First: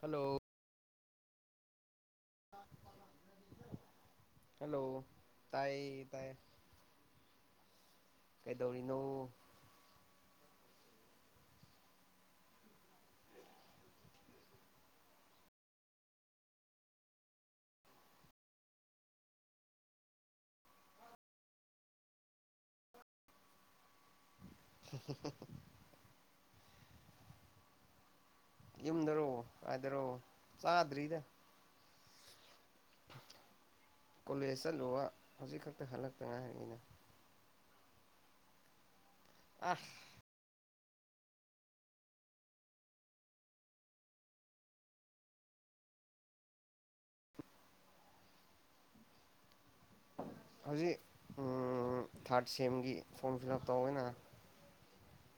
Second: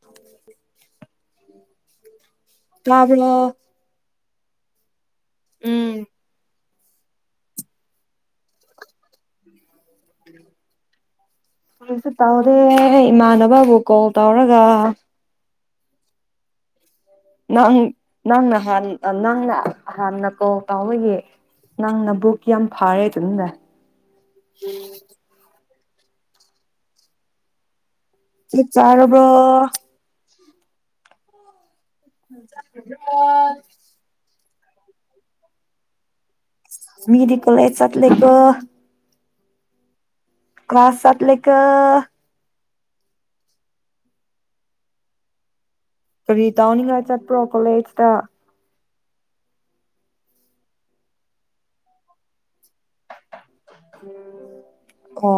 hello ꯂꯥꯕꯔꯂꯣ hello ꯎꯝ ꯇꯥꯏꯌꯦ ꯇꯥꯏ ꯀꯩꯗꯧꯔꯤꯅꯣ ꯀꯔꯤꯁꯨ ꯇꯧꯗꯦ ꯏꯃꯥꯟꯅꯕꯕꯨ ꯀꯣꯜ ꯇꯧꯔꯒ ꯅꯪ ꯅꯪꯅꯥ ꯍꯟ ꯅꯪꯅ ꯍꯥꯟꯅ ꯀꯣꯜ ꯇꯧꯕꯒꯤ ꯅꯪ ꯅꯕꯨꯛ ꯀꯤꯌꯥꯝ ꯐꯥꯔꯦ [unintelligible] [unintelligible] ꯆꯥꯛ ꯆꯥꯔꯕꯣ ꯌꯨꯝꯗꯔꯣ ꯀꯥꯏꯗꯔꯣ ꯆꯥꯗ꯭ꯔꯤꯗ [unintelligible] ꯀꯣꯂꯦꯖ ꯆꯠꯂꯨꯕ ꯍꯧꯖꯤꯛ ꯈꯛꯇ ꯍꯜꯂꯛꯇꯥ ꯉꯥꯏꯔꯤꯅꯦ ꯃꯤꯗꯤ ꯀꯣꯂꯦꯖ ꯆꯠꯂꯦꯀꯣ ꯑꯁ ꯀ꯭ꯂꯥꯁ ꯆꯠꯂꯤꯀꯣ ꯀꯔꯤ ꯇꯧꯅꯤꯡꯉꯥꯏ ꯆꯠꯄ꯭ꯔꯣ ꯀꯣꯂꯦꯖꯇꯥ ꯍꯧꯖꯤꯛ ꯎꯝ ꯊꯥꯔꯠ ꯁꯦꯝꯒꯤ ꯐꯣꯔꯝ ꯐꯤꯜ ꯎꯞ ꯇꯧꯋꯦꯅ ꯀꯣ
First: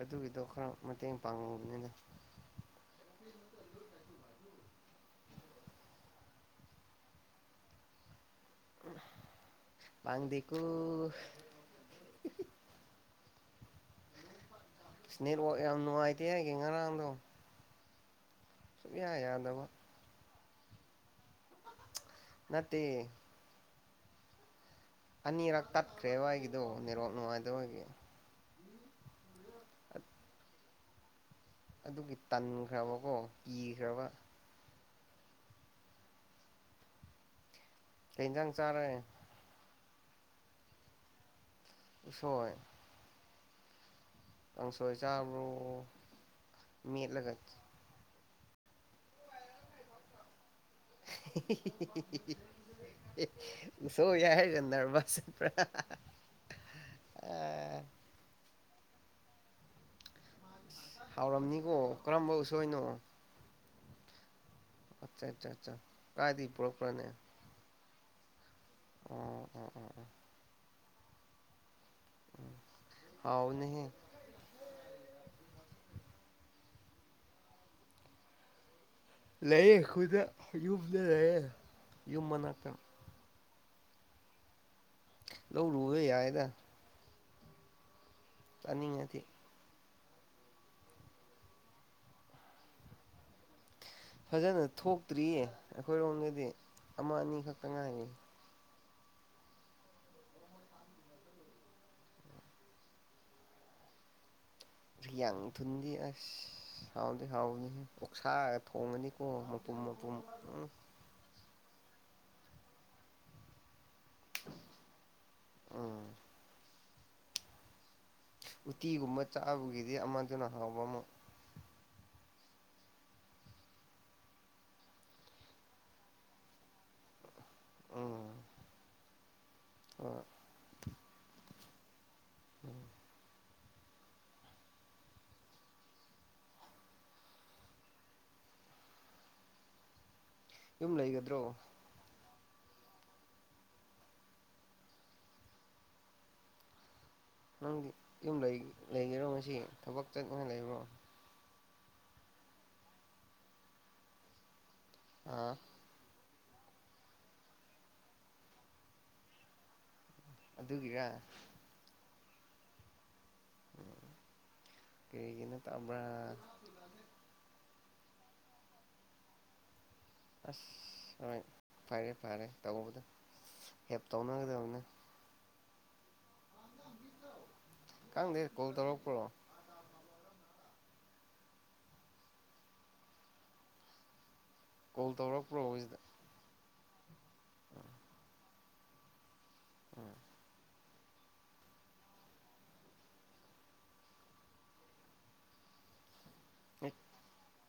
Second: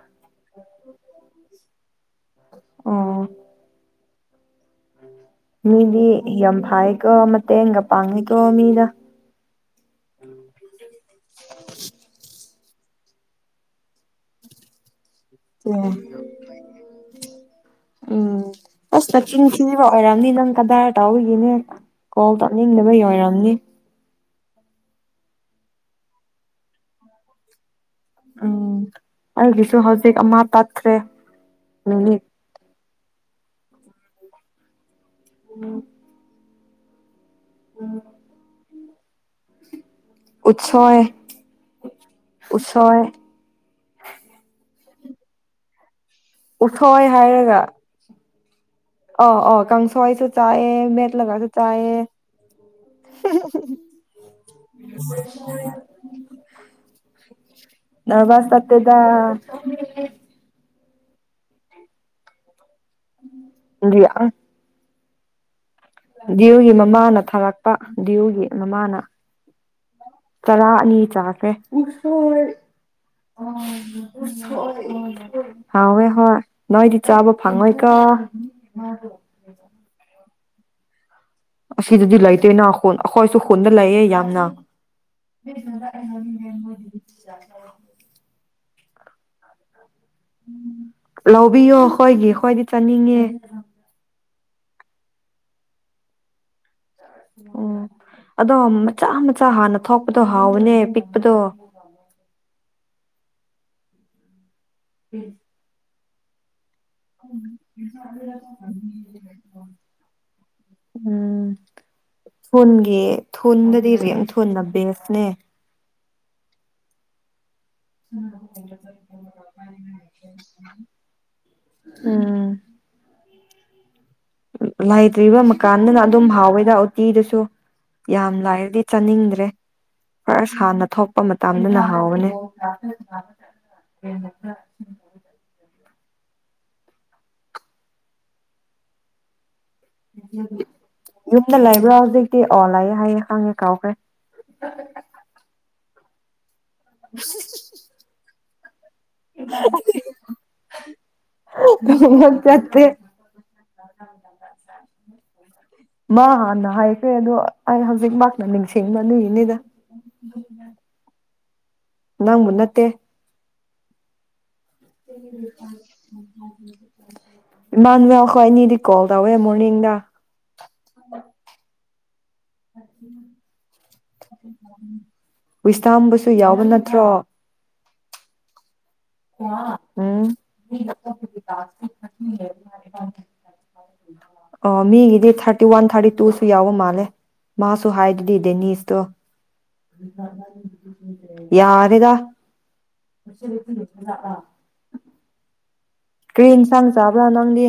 ꯑꯗꯨꯒꯤꯗꯣ ꯈꯔ ꯃꯇꯦꯡ ꯄꯥꯡꯉꯨꯕꯅꯤꯅ ꯑꯣ ꯃꯤꯗꯤ ꯌꯥꯝ ꯐꯥꯏꯌꯦꯀꯣ ꯃꯇꯦꯡꯒ ꯄꯥꯡꯉꯤꯀꯣ ꯃꯤꯗ ꯄꯥꯡꯗꯦꯀꯣ ꯅꯦꯠꯋꯥꯛ ꯌꯥꯝ ꯎꯝ ꯅꯨꯡꯉꯥꯏꯇꯦꯍꯦ ꯑꯩꯒꯤ ꯉꯔꯥꯡꯗꯣ ꯎꯝ ꯁꯨꯛꯌꯥ ꯑꯁ ꯌꯥꯗꯕ ꯅꯆꯤꯟꯊꯤꯕ ꯑꯣꯏꯔꯝꯅꯤ ꯅꯪ ꯀꯗꯥꯏ ꯇꯧꯕꯒꯤꯅꯦ ꯀꯣꯜ ꯅꯠꯇꯦ ꯇꯧꯅꯤꯡꯗꯕꯩ ꯌꯣꯏꯔꯝꯅꯤ ꯑꯅꯤꯔꯛ ꯇꯠꯈ꯭ꯔꯦ ꯑꯩꯒꯤꯗꯣ ꯅꯦꯠꯋꯥꯛ ꯅꯨꯉꯥꯏꯇꯕꯒꯤ ꯑꯧ ꯑꯩꯒꯤꯁꯨ ꯍꯧꯖꯤꯛ ꯑꯃ ꯇꯠꯈ꯭ꯔꯦ ꯑꯗꯨꯒꯤ ꯅꯨꯃꯤꯠ ꯇꯟꯈ꯭ꯔꯕꯀꯣ ꯀꯤꯈ꯭ꯔꯕ ꯎꯝ ꯎꯝ ꯀꯩ ꯖꯥꯡꯆꯥꯔꯦ ꯎꯠꯁꯣꯏ ꯎꯁꯣꯏ ꯍꯣꯏ ꯀꯥꯡꯁꯣꯏ ꯆꯥꯕ꯭ꯔꯣ ꯎꯠꯊꯣꯛ ꯃꯦꯠꯂꯒ ꯍꯥꯏꯔꯒ ꯑ ꯑꯣ ꯀꯥꯡꯁꯣꯏꯁꯨ ꯆꯥꯏꯌꯦ ꯃꯦꯠꯂꯥꯒꯁꯨ ꯆꯥꯏꯌꯦ ꯎꯁꯣꯏ ꯍꯥꯏꯔꯒ ꯅꯕ꯭ꯔꯁ ꯆꯠꯄ꯭ꯔꯥ ꯅꯕ꯭ꯔꯁ ꯆꯠꯇꯦꯗ ꯍꯥꯎꯔꯝꯅꯤꯀꯣ ꯀꯔꯝꯕ ꯎꯁꯣꯏꯅꯣ ꯏꯗꯤ ꯑꯪ ꯑꯆꯥ ꯆꯥ ꯆꯥ ꯗꯤꯌꯨꯒꯤ ꯃꯃꯥꯅ ꯊꯥꯔꯛꯄ ꯗꯤꯌꯨꯒꯤ ꯃꯃꯥꯅ ꯑꯥ ꯆꯔꯥ ꯑꯅꯤ ꯆꯥꯥꯈ꯭ꯔꯦ ꯎꯁꯣꯏ ꯍꯥꯎꯅꯦꯍꯦ ꯍꯥꯎꯌꯦ ꯍꯣꯏ ꯅꯣꯏꯗꯤ ꯆꯥꯕ ꯐꯪꯉꯣꯏ ꯀꯣ ꯃꯗꯣ ꯂꯩ ꯑꯈꯣꯏꯗ ꯌꯨꯝꯗ ꯂꯩ ꯑꯁꯤꯗꯗꯤ ꯂꯩꯇꯦꯅ ꯈꯨꯟ ꯑꯈꯣꯏꯁꯨ ꯈꯨꯟꯗ ꯂꯩꯌꯦ ꯌꯥꯝꯅ ꯂꯧꯔꯨꯕ ꯌꯥꯏꯗ [unintelligible] ꯆꯥꯅꯤꯡꯉꯗꯤ ꯂꯧꯕꯤꯌꯣ ꯈꯣꯏꯒꯤ ꯈꯣꯏꯗꯤ ꯆꯥꯅꯤꯡꯉꯦ ꯐꯖꯅ ꯊꯣꯛꯇ꯭ꯔꯤꯌꯦ ꯑꯈꯣꯏꯔꯣꯝꯗꯗꯤ ꯑꯃ ꯑꯅꯤ ꯈꯛꯇ ꯎꯝ ꯉꯥꯏꯔꯤ ꯑꯗꯣ ꯃꯆꯥ ꯃꯆꯥ ꯍꯥꯟꯅ ꯊꯣꯛꯄꯗꯣ ꯍꯥꯎꯕꯅꯦ ꯑꯄꯤꯛꯄꯗꯣ ꯊꯨꯏꯌꯥꯡ ꯊꯨꯟꯗꯤ ꯑꯁ ꯍꯥꯎꯗꯤ ꯍꯥꯎꯕꯅꯦꯍꯦ ꯑꯣꯛꯁꯥꯒ ꯊꯣꯡꯉꯗꯤꯀꯣ ꯃꯄꯨꯝ ꯃꯄꯨꯝ ꯎꯝ ꯎꯝ ꯊꯨꯟꯒꯤ ꯊꯨꯗꯗꯤ ꯔꯦꯡꯊꯨꯟꯅ ꯕꯦꯁꯅꯦ ꯎꯝ ꯎꯇꯤꯒꯨꯝꯕ ꯆꯥꯕꯒꯤꯗꯤ ꯑꯃꯗꯨꯅ ꯍꯥꯎꯕ ꯑꯃ ꯎꯝ ꯂꯩꯇ꯭ꯔꯤꯕ ꯃꯀꯥꯟꯗꯅ ꯑꯗꯨꯝ ꯍꯥꯎꯋꯦꯗ ꯎꯇꯤꯗꯨꯁꯨ ꯌꯥꯝ ꯂꯥꯏꯔꯗꯤ ꯆꯥꯅꯤꯡꯗ꯭ꯔꯦ ꯍꯣ ꯑꯩ ꯁꯥꯟꯅ ꯊꯣꯛꯄ ꯃꯇꯝꯗꯅ ꯍꯥꯎꯒꯅꯤ ꯌꯨꯝ ꯂꯩꯒꯗ꯭ꯔꯣ ꯌꯨꯝꯗ ꯂꯩꯕ꯭ꯔꯥ ꯍꯧꯖꯤꯛꯇꯤ ꯑꯣ ꯂꯥꯛꯑꯦ ꯍꯥꯏꯌꯦ ꯈꯪꯉꯦ ꯀꯥꯎꯈ꯭ꯔꯦ [inaudible] ꯅꯪꯒꯤ ꯌꯨꯝ ꯂꯩ ꯂꯩꯒꯦꯔꯣ ꯉꯁꯤ ꯊꯕꯛ ꯆꯠꯅ ꯂꯩꯕ꯭ꯔꯣ ꯆꯠꯇꯦ ꯑꯥ ꯃꯥ ꯍꯥꯟꯅ ꯍꯥꯏꯈ꯭ꯔꯦ ꯑꯗꯣ ꯑꯩ ꯍꯧꯖꯤꯛꯃꯛꯅ ꯅꯤꯡꯁꯤꯡꯅꯗꯤꯏꯅꯤꯗ ꯑꯗꯨꯒꯤꯔ ꯅꯪꯕꯨ ꯅꯠꯇꯦ [unintelligible] ꯑꯩꯒꯤ ꯂꯨꯄꯥꯟ ꯇꯥꯕ꯭ꯔꯥ ꯍꯥꯡꯍꯧꯒꯦꯗꯦ ꯏꯃꯥꯅꯤꯌꯥ ꯑꯩꯈꯣꯏꯅꯤꯗꯤ ꯀꯣꯜ ꯇꯧꯋꯦ ꯃꯣꯔꯅꯤꯡꯗ ꯑꯁ ꯍꯣꯏ ꯐꯔꯦ ꯐꯔꯦ ꯇꯧꯕꯗꯣ ꯍꯦꯞ ꯇꯧꯅꯒꯗꯕꯅꯦ ꯋꯤꯁꯇꯥꯝꯕꯨꯁꯨ ꯌꯥꯎꯕ ꯅꯠꯇ꯭ꯔꯣ ꯈꯪꯗꯦ ꯀꯣꯜ ꯇꯧꯔꯛꯄ꯭ꯔꯣ ꯎꯝ ꯑꯣ ꯀꯣꯜ ꯃꯤꯒꯤꯗꯤ ꯇꯧꯔꯛꯄ꯭ꯔꯣ ꯊꯥꯔꯇꯤ ꯋꯥꯟ ꯍꯧꯖꯤꯛꯇ ꯊꯥꯔꯇꯤ ꯇꯨꯁꯨ ꯌꯥꯎꯕ ꯃꯥꯜꯂꯦ ꯃꯥꯁꯨ ꯍꯥꯏꯗꯨꯗꯤ ꯗꯦꯅꯤꯁꯇꯣ ꯎꯝ ꯌꯥꯔꯦꯗ ꯀ꯭ꯔꯤ ꯏꯟꯁꯥꯡ ꯆꯥꯕ꯭ꯔꯥ ꯅꯪꯗꯤ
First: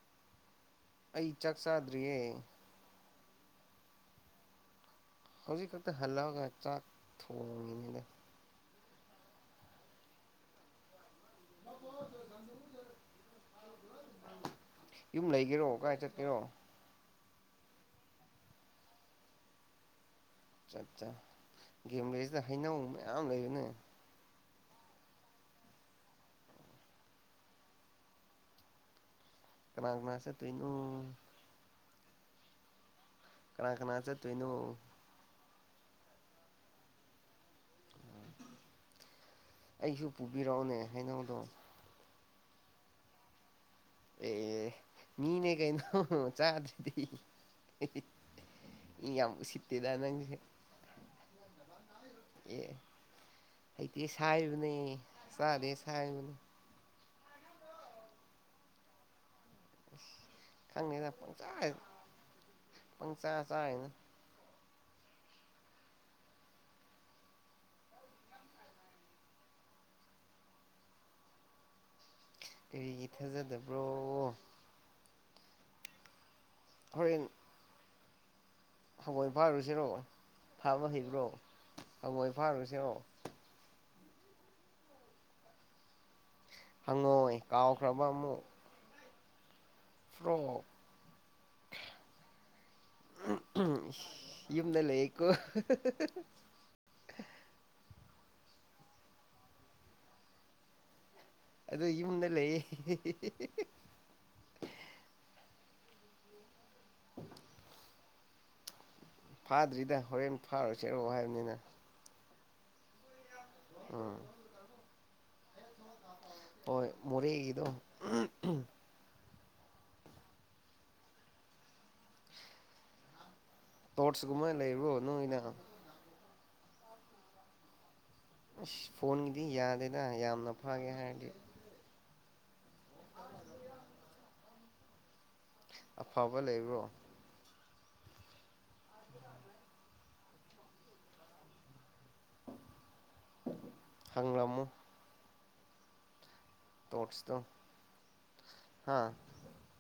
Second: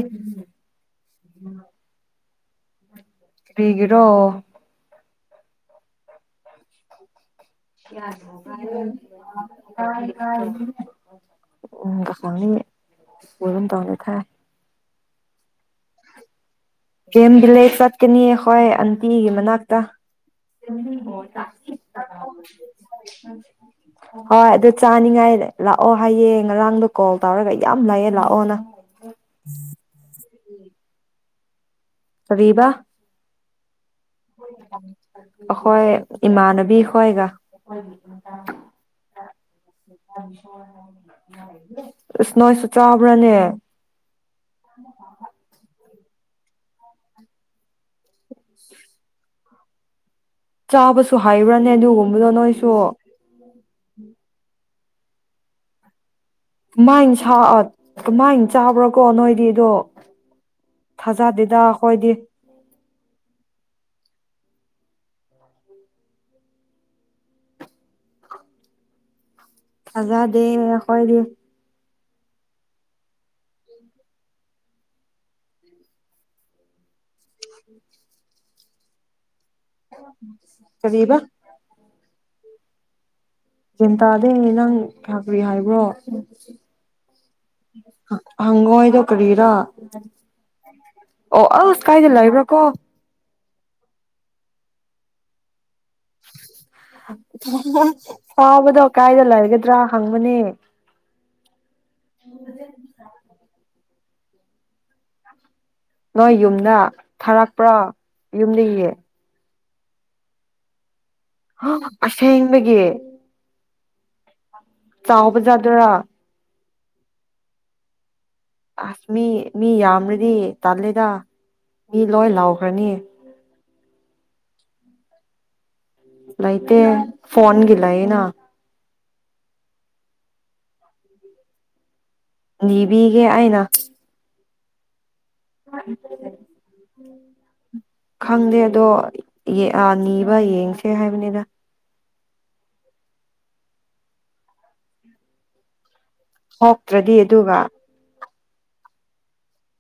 ꯑꯩ ꯆꯥꯛ ꯆꯥꯗ꯭ꯔꯤꯌꯦ ꯀꯔꯤꯒꯤꯔꯣ ꯍꯧꯖꯤꯛ ꯈꯛꯇ ꯍꯜꯂꯛꯑꯒ ꯆꯥꯛ ꯊꯣꯡ [unintelligible] ꯎꯝ [unintelligible] ꯌꯨꯝ ꯂꯩꯒꯦꯔꯣ ꯀꯥꯏ ꯆꯠꯀꯦꯔꯣ ꯀꯦꯝ ꯕꯤꯂꯦꯖ ꯆꯠꯀꯅꯤ ꯑꯍꯣꯏ ꯑꯟꯇꯤꯒꯤ ꯃꯅꯥꯛꯇ ꯆꯠ ꯆꯥ ꯒꯦꯝ ꯕꯤꯂꯦꯖꯇ ꯍꯩꯅꯧ ꯃꯌꯥꯝ ꯂꯩꯕꯅꯦ ꯍꯣꯏ ꯑꯗꯨ ꯆꯥꯅꯤꯡꯉꯥꯏ ꯂꯥꯛꯑꯣ ꯍꯥꯏꯌꯦ ꯉꯔꯥꯡꯗꯣ ꯀꯣꯜ ꯇꯧꯔꯒ ꯌꯥꯝ ꯂꯩꯌꯦ ꯂꯥꯛꯑꯣꯅ ꯀꯅꯥ ꯀꯅꯥ ꯆꯠꯇꯣꯏꯅꯣ ꯀꯔꯤꯕꯥ ꯀꯅꯥ ꯀꯅꯥ ꯆꯠꯇꯣꯏꯅꯣ ꯑꯈꯣꯏ ꯏꯃꯥꯟꯅꯕꯤ ꯈꯣꯏꯒ ꯑꯩꯁꯨ ꯄꯨꯕꯤꯔꯛꯑꯣꯅꯦ ꯍꯥꯏꯩꯅꯧꯗꯣ ꯑꯁ ꯅꯣꯏꯁꯨ ꯆꯥꯕ꯭ꯔꯥꯅꯦ ꯑꯦ ꯃꯤꯅꯦ ꯀꯩꯅꯣ ꯆꯥꯗ꯭ꯔꯥꯗꯤ ꯏ ꯌꯥꯝ ꯎꯁꯤꯠꯇꯦꯗꯥ ꯅꯪꯖꯦ ꯆꯥꯕꯁꯨ ꯍꯩꯕ꯭ꯔꯅꯦ ꯑꯗꯨꯒꯨꯝꯕꯗꯣ ꯅꯣꯏꯁꯨ ꯑꯦ ꯍꯩꯇꯦ ꯁꯥꯏꯕꯅꯦ ꯆꯥꯗꯦ ꯁꯥꯏꯕꯅꯦ ꯀꯃꯥꯏꯟ ꯁꯥ ꯑꯥ ꯀꯃꯥꯏꯅ ꯆꯥꯕ꯭ꯔꯥ ꯀꯣ ꯅꯣꯏꯗꯤꯗꯣ ꯈꯪꯗꯦꯗ ꯊꯥꯖꯗꯦꯗ ꯈꯣꯏꯗꯤ ꯄꯪ ꯆꯥ ꯆꯥ [unintelligible] ꯊꯖꯥ ꯗꯦ ꯑꯈꯣꯏꯗꯤ ꯀꯔꯤꯒꯤ ꯊꯥꯖꯗꯕ꯭ꯔꯣ ꯍꯣꯔꯦꯟ ꯍꯉꯣꯏ ꯐꯥꯔꯨꯁꯤꯔꯣ ꯐꯥꯕ ꯀꯔꯤꯕ ꯍꯩꯕ꯭ꯔꯣ ꯍꯉꯣꯏ ꯐꯥꯔꯨꯁꯤꯔꯣ ꯒ꯭ꯌꯥꯟ ꯇꯥꯗꯦ ꯅꯪ ꯀꯌꯥ ꯀꯔꯤ ꯍꯥꯏꯕ꯭ꯔꯣ ꯍꯪꯉꯣꯏ ꯀꯥꯎꯈ꯭ꯔꯕ ꯍꯥ ꯍꯪꯉꯣꯏꯗꯣ ꯀꯔꯤꯔꯥ ꯐꯔꯣꯒ ꯑꯣ ꯑꯁ ꯀꯥꯏꯗ ꯂꯩꯕ꯭ꯔꯣ ꯀꯣ ꯎꯝ ꯏꯁ ꯌꯨꯝꯗ ꯂꯩꯌꯦꯀꯣ ꯐꯥꯕꯗꯣ ꯀꯥꯏꯗ ꯂꯩꯒꯗ꯭ꯔꯥ ꯍꯪꯕꯅꯦ ꯑꯗꯣ ꯌꯨꯝꯗ ꯂꯩꯌꯦ ꯅꯣꯏ ꯌꯨꯝꯅ ꯐꯥꯔꯛꯄ꯭ꯔꯣ ꯌꯨꯝꯗꯒꯤ ꯐꯥꯗ꯭ꯔꯤꯗ ꯍꯣꯔꯦꯟ ꯐꯥꯔꯨꯁꯦꯔꯣ ꯍꯥꯏꯕꯅꯤꯅ ꯑꯁꯦꯡꯕꯒꯤ ꯎꯝ ꯆꯥꯎꯕ ꯖꯥꯗꯨꯔꯥ ꯍꯣꯏ ꯃꯣꯔꯦꯒꯤꯗꯣ ꯑꯁ ꯃꯤ ꯃꯤ ꯌꯥꯝꯔꯗꯤ ꯇꯜꯂꯦꯗ ꯃꯤ ꯂꯣꯏ ꯂꯥꯎꯈ꯭ꯔꯅꯤ ꯇꯣꯔꯆ ꯒꯨꯝꯕ ꯂꯩꯕ꯭ꯔꯣ ꯅꯣꯏꯅ ꯂꯩꯇꯦ ꯐꯣꯟꯒꯤ ꯂꯩꯌꯦꯅ ꯑꯁ ꯐꯣꯟꯒꯤꯗꯤ ꯌꯥꯗꯦꯗ ꯌꯥꯝꯅ ꯐꯥꯒꯦ ꯍꯥꯏꯔꯗꯤ ꯅꯤꯕꯤꯒꯦ ꯑꯩꯅ ꯑꯐꯕ ꯂꯩꯕ꯭ꯔꯣ ꯈꯪꯗꯦ ꯑꯗꯣ ꯌꯦ ꯑꯥ ꯅꯤꯕ ꯌꯦꯡꯁꯦ ꯍꯥꯏꯕꯅꯤꯗ ꯍꯪꯔꯝꯃꯣ ꯍꯣꯞ ꯇꯣꯠꯆꯇꯣ ꯍꯥꯥ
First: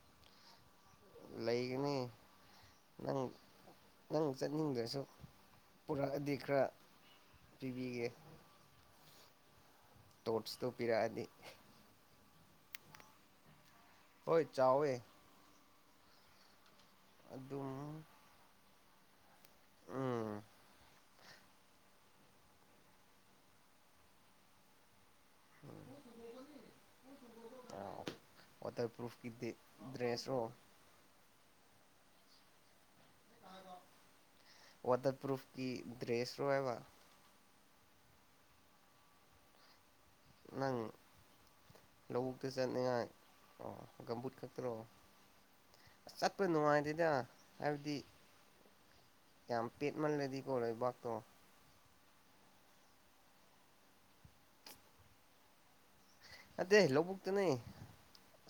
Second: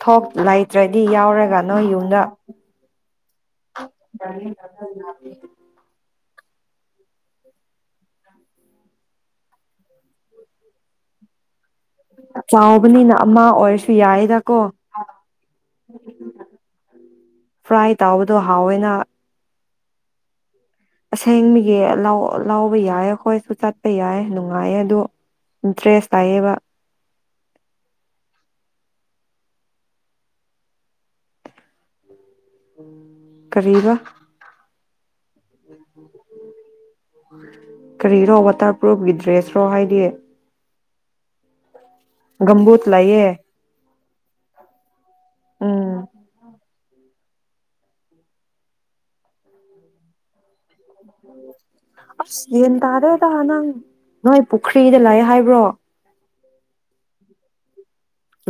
ꯊꯣꯛ ꯂꯩꯇ꯭ꯔꯗꯤ ꯌꯥꯎꯔꯒ ꯅꯣꯏ ꯌꯨꯝꯗ ꯅꯪ ꯅꯪ ꯆꯠꯅꯤꯡꯗ꯭ꯔꯁꯨ ꯄꯨꯔꯛꯑꯗꯤ ꯈꯔ ꯄꯤꯕꯤꯒꯦ ꯇꯣꯠꯆꯇꯣ ꯄꯤꯔꯛꯑꯗꯤ ꯆꯥꯎꯕꯅꯤꯅ ꯑꯃ ꯑꯣꯏꯔꯁꯨ ꯍꯣꯏ ꯌꯥꯏꯌꯦꯗꯀꯣ ꯆꯥꯎꯋꯦ ꯐ꯭ꯔꯥꯏ ꯑꯗꯨꯝ ꯇꯕꯗꯣ ꯍꯥꯎꯋꯦꯅ ꯎꯝ ꯑꯁꯦꯡ ꯃꯤꯒꯤ ꯂꯧ ꯂꯥꯎꯕ ꯌꯥꯏꯌꯦ ꯑꯩꯈꯣꯏꯁꯨ ꯆꯠꯄ ꯌꯥꯏꯌꯦ ꯅꯨꯡꯉꯥꯏꯌꯦ ꯑꯗꯨ ꯗ꯭ꯔꯦꯁ ꯇꯥꯌꯦꯕ ꯑ ꯋꯥꯇꯔ ꯄ꯭ꯔꯨꯐꯀꯤꯗꯤ ꯗ꯭ꯔꯦꯁꯔꯣ [inaudible] ꯀꯔꯤꯕ ꯋꯥꯇꯔ ꯄ꯭ꯔꯨꯐꯀꯤ ꯗ꯭ꯔꯦꯁ ꯔꯣ ꯍꯥꯏꯕ ꯀꯔꯤꯔꯣ ꯋꯥꯇꯔ ꯄ꯭ꯔꯨꯐꯀꯤ ꯗ꯭ꯔꯦꯁꯔꯣ ꯍꯥꯏꯗꯤ ꯅꯪ ꯂꯧꯕꯨꯛꯇ ꯒꯝꯕꯨꯠ ꯆꯠꯅꯤꯡꯉꯥꯏ ꯂꯩꯌꯦ ꯑꯣ ꯒꯝꯕꯨꯠ ꯈꯛꯇꯔꯣ ꯎꯝ ꯑꯁ ꯆꯠꯄ ꯅꯨꯡꯉꯥꯏꯗꯦꯗ ꯍꯥꯏꯕꯗꯤ ꯌꯥꯝ ꯄꯦꯠꯃꯜꯂꯗꯤꯀꯣ ꯂꯩꯕꯥꯛꯇꯣ ꯑꯁ ꯌꯦꯟ ꯇꯥꯗꯦꯗ ꯅꯪ ꯅꯣꯏ ꯄꯨꯈ꯭ꯔꯤꯗ ꯂꯩ ꯍꯥꯏꯕ꯭ꯔꯣ ꯅꯠꯇꯦ ꯂꯧꯕꯨꯛꯇꯅꯦ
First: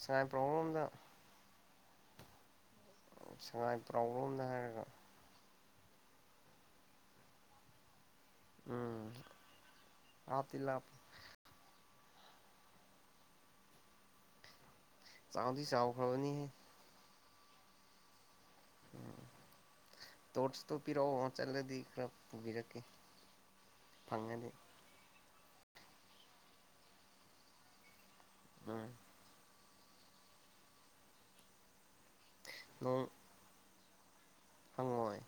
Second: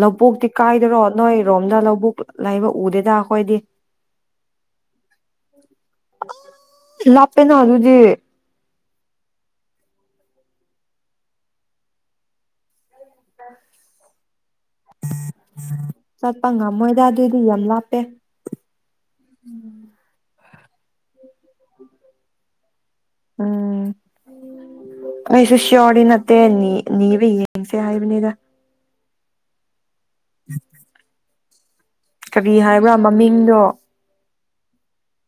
ꯂꯧꯕꯨꯛꯇꯤ ꯁꯉꯥꯏꯄ꯭ꯔꯧꯔꯣꯝꯗ ꯀꯥꯏꯗꯔꯣ ꯅꯣꯏꯔꯣꯝꯗ ꯂꯧꯕꯨꯛ ꯂꯥꯏꯕ ꯎꯗꯦꯗ ꯑꯩꯈꯣꯏꯗꯤ ꯁꯉꯥꯏꯄ꯭ꯔꯧꯔꯣꯝꯗ ꯍꯥꯏꯔꯒ [unintelligible] ꯂꯥꯞꯄꯦꯅ ꯑꯗꯨꯨꯗꯤ ꯎꯝ ꯂꯥꯞꯇꯤ ꯂꯥꯞ ꯆꯥꯎꯗꯤ ꯆꯥꯎꯈ꯭ꯔꯕꯅꯤꯍꯦ ꯆꯠꯄ ꯉꯝꯃꯣꯏꯗ ꯑꯗꯨꯗꯤ ꯌꯥꯝ ꯂꯥꯞꯄꯦ ꯎꯝ ꯇꯣꯔꯆꯇꯣ ꯄꯤꯔꯛꯑꯣ ꯆꯠꯂꯗꯤ ꯈꯔ ꯄꯨꯕꯤꯔꯛꯀꯦ ꯎꯝ ꯐꯪꯉꯗꯤ ꯑꯩꯁꯨ ꯁꯤꯌꯣꯔꯗꯤ ꯅꯠꯇꯦ ꯅꯤ ꯅꯤꯕ ꯌꯦꯡꯁꯦ ꯍꯥꯏꯕꯅꯤꯗ ꯑꯥ [unintelligible] ꯀ꯭ꯔꯤ ꯍꯥꯏꯕ꯭ꯔꯥ ꯅꯣꯡ ꯃꯃꯤꯡꯗꯣ ꯍꯪꯉꯣꯏ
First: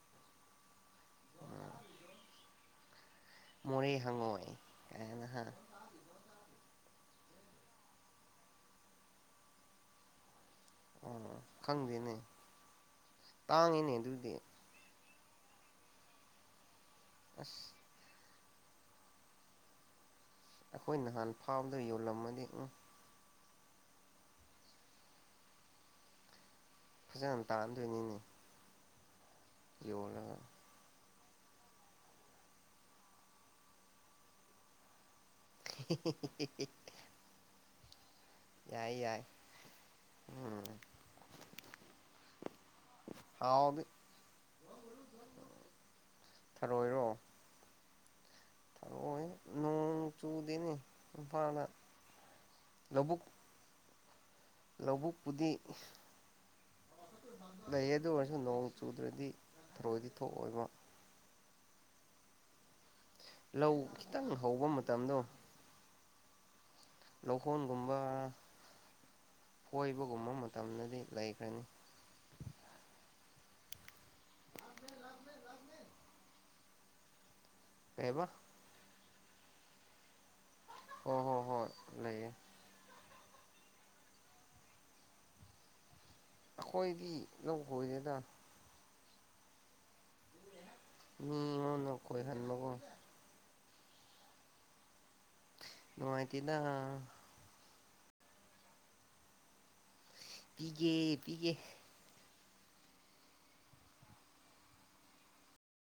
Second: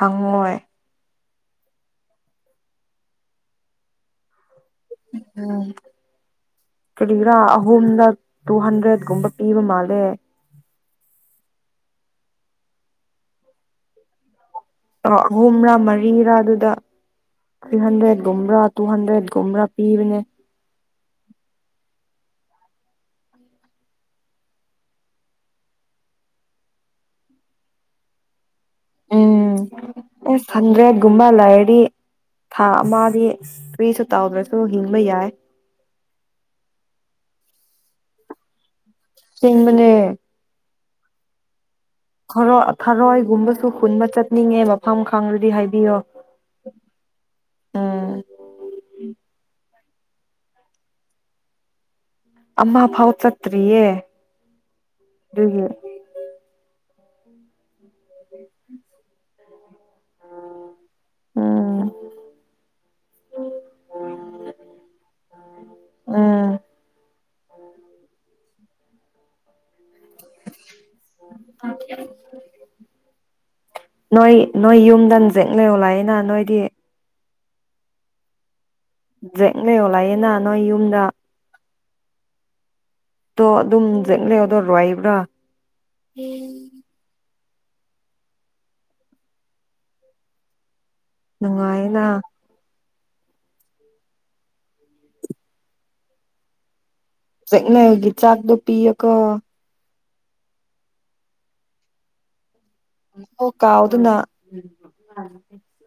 ꯍꯪꯉꯣꯏ ꯃꯣꯔꯦ ꯍꯪꯉꯣꯏ ꯀꯥꯏꯅ ꯍꯥ ꯎꯝ ꯀ꯭ꯔꯤꯔꯥ ꯑꯍꯨꯝꯂꯛ ꯇꯨ ꯍꯟꯗ꯭ꯔꯦꯠꯀꯨꯝꯕ ꯄꯤꯕ ꯃꯥꯜꯂꯦ ꯑꯣ ꯈꯪꯗꯦꯅꯦ ꯇꯥꯡꯉꯤꯅꯦ ꯑꯗꯨꯗꯤ ꯑꯍꯨꯝꯔꯥ ꯃꯔꯤꯔꯥ ꯑꯗꯨꯗ ꯑꯁ ꯊ꯭ꯔꯤ ꯍꯟꯗ꯭ꯔꯦꯠꯒꯨꯝꯕꯔꯥ ꯇꯨ ꯍꯟꯗ꯭ꯔꯦꯠꯒꯨꯝꯕꯔꯥ ꯄꯤꯕꯅꯦ ꯑꯩꯈꯣꯏ ꯅꯍꯥꯟ ꯐꯥꯎꯕꯗ ꯌꯣꯜꯂꯝꯃꯗꯤ ꯎꯝ ꯐꯖꯅ ꯇꯥꯟꯗꯣꯏꯅꯤꯅꯦ ꯎꯝ ꯌꯣꯜꯂꯒ ꯑꯦꯁ ꯍꯟꯗ꯭ꯔꯦꯠꯒꯨꯝꯕ ꯂꯩꯔꯗꯤ ꯊꯥ ꯑꯃꯗꯤ ꯀ꯭ꯔꯤꯁꯨ ꯇꯥꯎꯗ꯭ꯔꯁꯨ ꯍꯤꯡꯕ ꯌꯥꯏ [unintelligible] ꯌꯥꯏ ꯌꯥꯏ ꯆꯤꯡꯕꯅꯦ ꯎꯝ ꯊꯔꯣ ꯊꯔꯣꯏꯒꯨꯝꯕꯁꯨ ꯍꯥꯎꯗꯤ ꯈꯨꯟꯕ ꯆꯠꯅꯤꯡꯉꯦ ꯃꯐꯝ ꯈꯪꯉꯗꯤ ꯍꯥꯏꯕꯤꯌꯣ ꯊꯔꯣꯏꯔꯣ ꯎꯝ ꯊꯔꯣꯏ ꯅꯣꯡ ꯆꯨꯗꯦꯅꯦ ꯏꯝꯐꯥꯜꯗ ꯑꯃ ꯐꯥꯎ ꯂꯧꯕꯨꯛ ꯆꯠꯇ꯭ꯔꯤꯌꯦ ꯂꯧꯕꯨꯛꯄꯨꯗꯤ ꯑꯗꯨꯒꯤ ꯂꯩꯌꯦ ꯑꯗꯨ ꯑꯣꯏꯔꯁꯨ ꯅꯣꯡ ꯆꯨꯗ꯭ꯔꯗꯤ ꯊꯔꯣꯏꯗꯤ ꯊꯣꯛꯑꯣꯏꯕ ꯎꯝ ꯂꯧ ꯈꯤꯇꯪ ꯍꯧꯕ ꯃꯇꯝꯗꯣ ꯎꯝ ꯂꯧꯍꯣꯟꯒꯨꯝꯕ ꯀꯣꯏꯕꯒꯨꯝꯕ ꯃꯇꯝꯗꯗꯤ ꯂꯩꯈ꯭ꯔꯅꯤ ꯅꯣꯏ ꯅꯣꯏ ꯌꯨꯝꯗ [unintelligible] ꯂꯥꯛꯏꯅ ꯅꯣꯏꯗꯤ ꯀꯩꯑꯥꯕ ꯖꯦꯛ ꯅꯦꯌꯣꯟ ꯂꯥꯛꯏꯅ ꯅꯣꯏ ꯌꯨꯝ ꯍꯣꯏ ꯍꯣꯏ ꯍꯣꯏ ꯂꯩꯌꯦ ꯇꯣ ꯑꯗꯨꯝ ꯖꯦꯛ ꯂꯤꯌꯣꯗꯣ ꯔꯣꯏꯕ꯭ꯔꯥ ꯑꯩꯈꯣꯏꯗꯤ ꯂꯧ ꯈꯣꯏꯗꯦꯗ ꯃꯤꯉꯣꯟꯗ ꯅꯨꯡꯉꯥꯏꯌꯦꯅ ꯈꯣꯏꯍꯟꯕꯀꯣ ꯅꯨꯡꯉꯥꯏꯇꯦꯅ ꯆꯦꯛꯅꯦꯜꯒꯤ ꯆꯥꯛꯇꯣ ꯄꯤꯌꯨꯀꯣ ꯄꯤꯒꯦ ꯄꯤꯒꯦ ꯑꯃꯨꯛ ꯀꯥꯎꯗꯅ